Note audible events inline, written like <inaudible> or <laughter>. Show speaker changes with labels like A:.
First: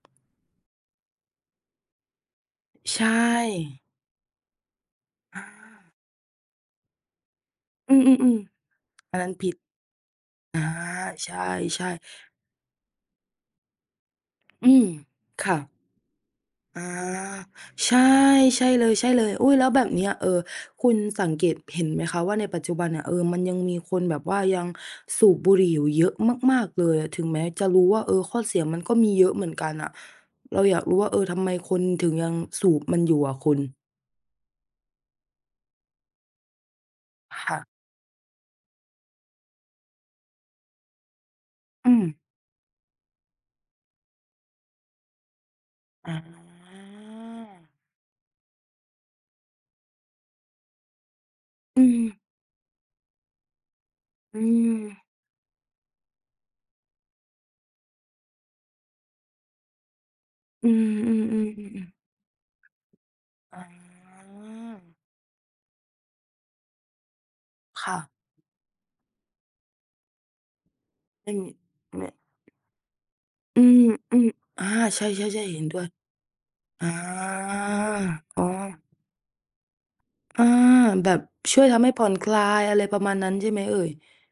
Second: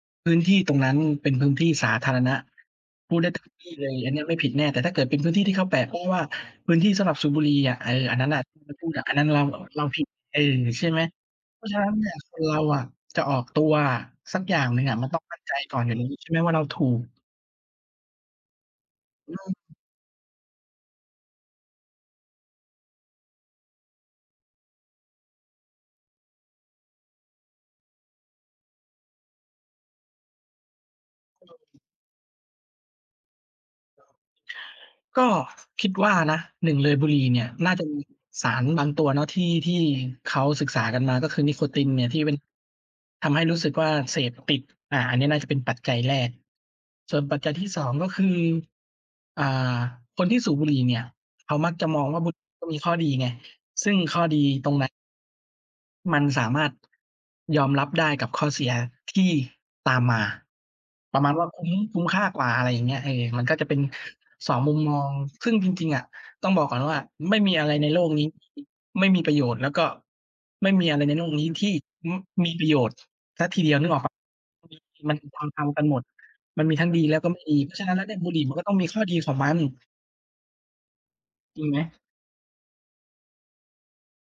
A: พื้นที่ตรงนั้นเป็นพื้นที่สาธารณะ
B: ใช
A: พูดได้เต็มที่
B: ่
A: เลย อันนี้ไม่ผิดแน่ แต่ถ้าเกิดเป็นพื้น
B: อ
A: ที
B: า
A: ่ที่เขาแปะโป้งว่า "พื้นที่สำหรับสูบบุหรี่" อะ เอ
B: อ
A: อ
B: ื
A: อันนั้นน
B: ม
A: ่ะ เรา
B: ๆ
A: ไปพูดอะ อ
B: ๆ
A: ั
B: อ
A: น
B: ั
A: น
B: น
A: ั้
B: นั
A: น
B: ้น
A: เรา
B: ผิด
A: เราผิด เออ
B: อา
A: ใช่ไหม
B: ใช
A: เพราะฉะน
B: ่
A: ั้น
B: ๆ
A: เนี่ยคนเราอะจะออกตัวอะสักอย่า
B: อ
A: ง
B: ื
A: หนึ่ง
B: ม
A: อะมันต้องมั่น
B: ค
A: ใจ
B: ่ะ
A: ก่อน อย่างนี้ใช่ไหม ว่าเราถ
B: อา
A: ูก
B: ใช่ ใช่เล
A: อ
B: ย ๆ อุ๊ย แล้ว
A: ืม
B: แบบเนี้ย เอ่อ คุณสังเกตเห็นไหมคะว่าในปัจจุบันเนี่ย เอ่อ มันยังมีคนแบบว่ายังสูบบุหรี่อยู่เยอะมาก ๆ เลย ถึงแม้จะรู้ว่า เออ ข้อเสียมันก็มีเยอะเหมือนกันอะ เราอยากรู้ว่า เอ่อ ทำไ
A: เ
B: มค
A: ออ
B: นถึงยังสูบมันอยู่อะคุณ?
A: <unintelligible> ก็คิดว่านะ 1 เลยบุหรี่เนี
B: ค
A: ่ย
B: ่ะ
A: น่าจะมีสารบางตัวเนาะที่ ที่เขาศึกษากันมาก็คือนิโคติ
B: อื
A: นเนี่ย
B: อ
A: ที่เป็น ทำให้รู้สึกว่าเสพติด อา อันนี้น่าจะเป็นปัจจัยแรก ส่วนปัจจัย
B: อา
A: ที่ 2 ก็คือ อ่า คนที่สูบบุหรี่เนี่ยเขามัก
B: อื
A: จะมอง
B: ม
A: ว่าบุหรี่ก็มีข้อดีไง ซึ่งข้อ
B: อ
A: ด
B: ื
A: ีตร
B: ม
A: งนั้น มันสามารถ ยอมรับได้กับข้อเสียที่ตามมา
B: อื
A: ประ
B: ม
A: มาณว่าคุ้ม
B: ๆ ๆ
A: คุ้ม
B: ๆ
A: ค่ากว่า อะไรอย่างเงี้ย เออ มันก
B: ๆ
A: ็
B: อา
A: จะเป็น 2 มุมมอง ซึ่งจริง ๆ อะต้องบอกก่อนว่าไม่มีอะไรใ
B: ค
A: น
B: ่
A: โลกนี้
B: ะ
A: ไม่มีประโยชน์ แล้วก็ไม่มีอะไรในโล
B: ซ
A: ก
B: ึ่ง
A: นี้ที่
B: อ ไม่
A: ม มีประโยชน์ เสียท
B: อ
A: ี
B: ื
A: เดียว น
B: ม
A: ึกออกเปล่า?
B: ๆ อ
A: ตร
B: า
A: งเนี้ย
B: ใช่
A: มัน
B: ๆ ๆ เห
A: ท
B: ็น
A: ำ
B: ด
A: ๆ
B: ้
A: กั
B: ว
A: น
B: ย
A: หมด มันมี
B: อ
A: ทั
B: า
A: ้งดีแล้วก็ไม่ดี เพราะฉะนั้นแล้วเนี่ยบุห
B: อ
A: รี
B: ๋อ
A: ่มันก็ต้องมีข้อดีของมัน
B: อา แบบช
A: จ
B: ่
A: ริ
B: วย
A: งไห
B: ท
A: ม?
B: ำให้ผ่อนคลาย อะไรประมาณนั้นใช่ไหมเอ่ย?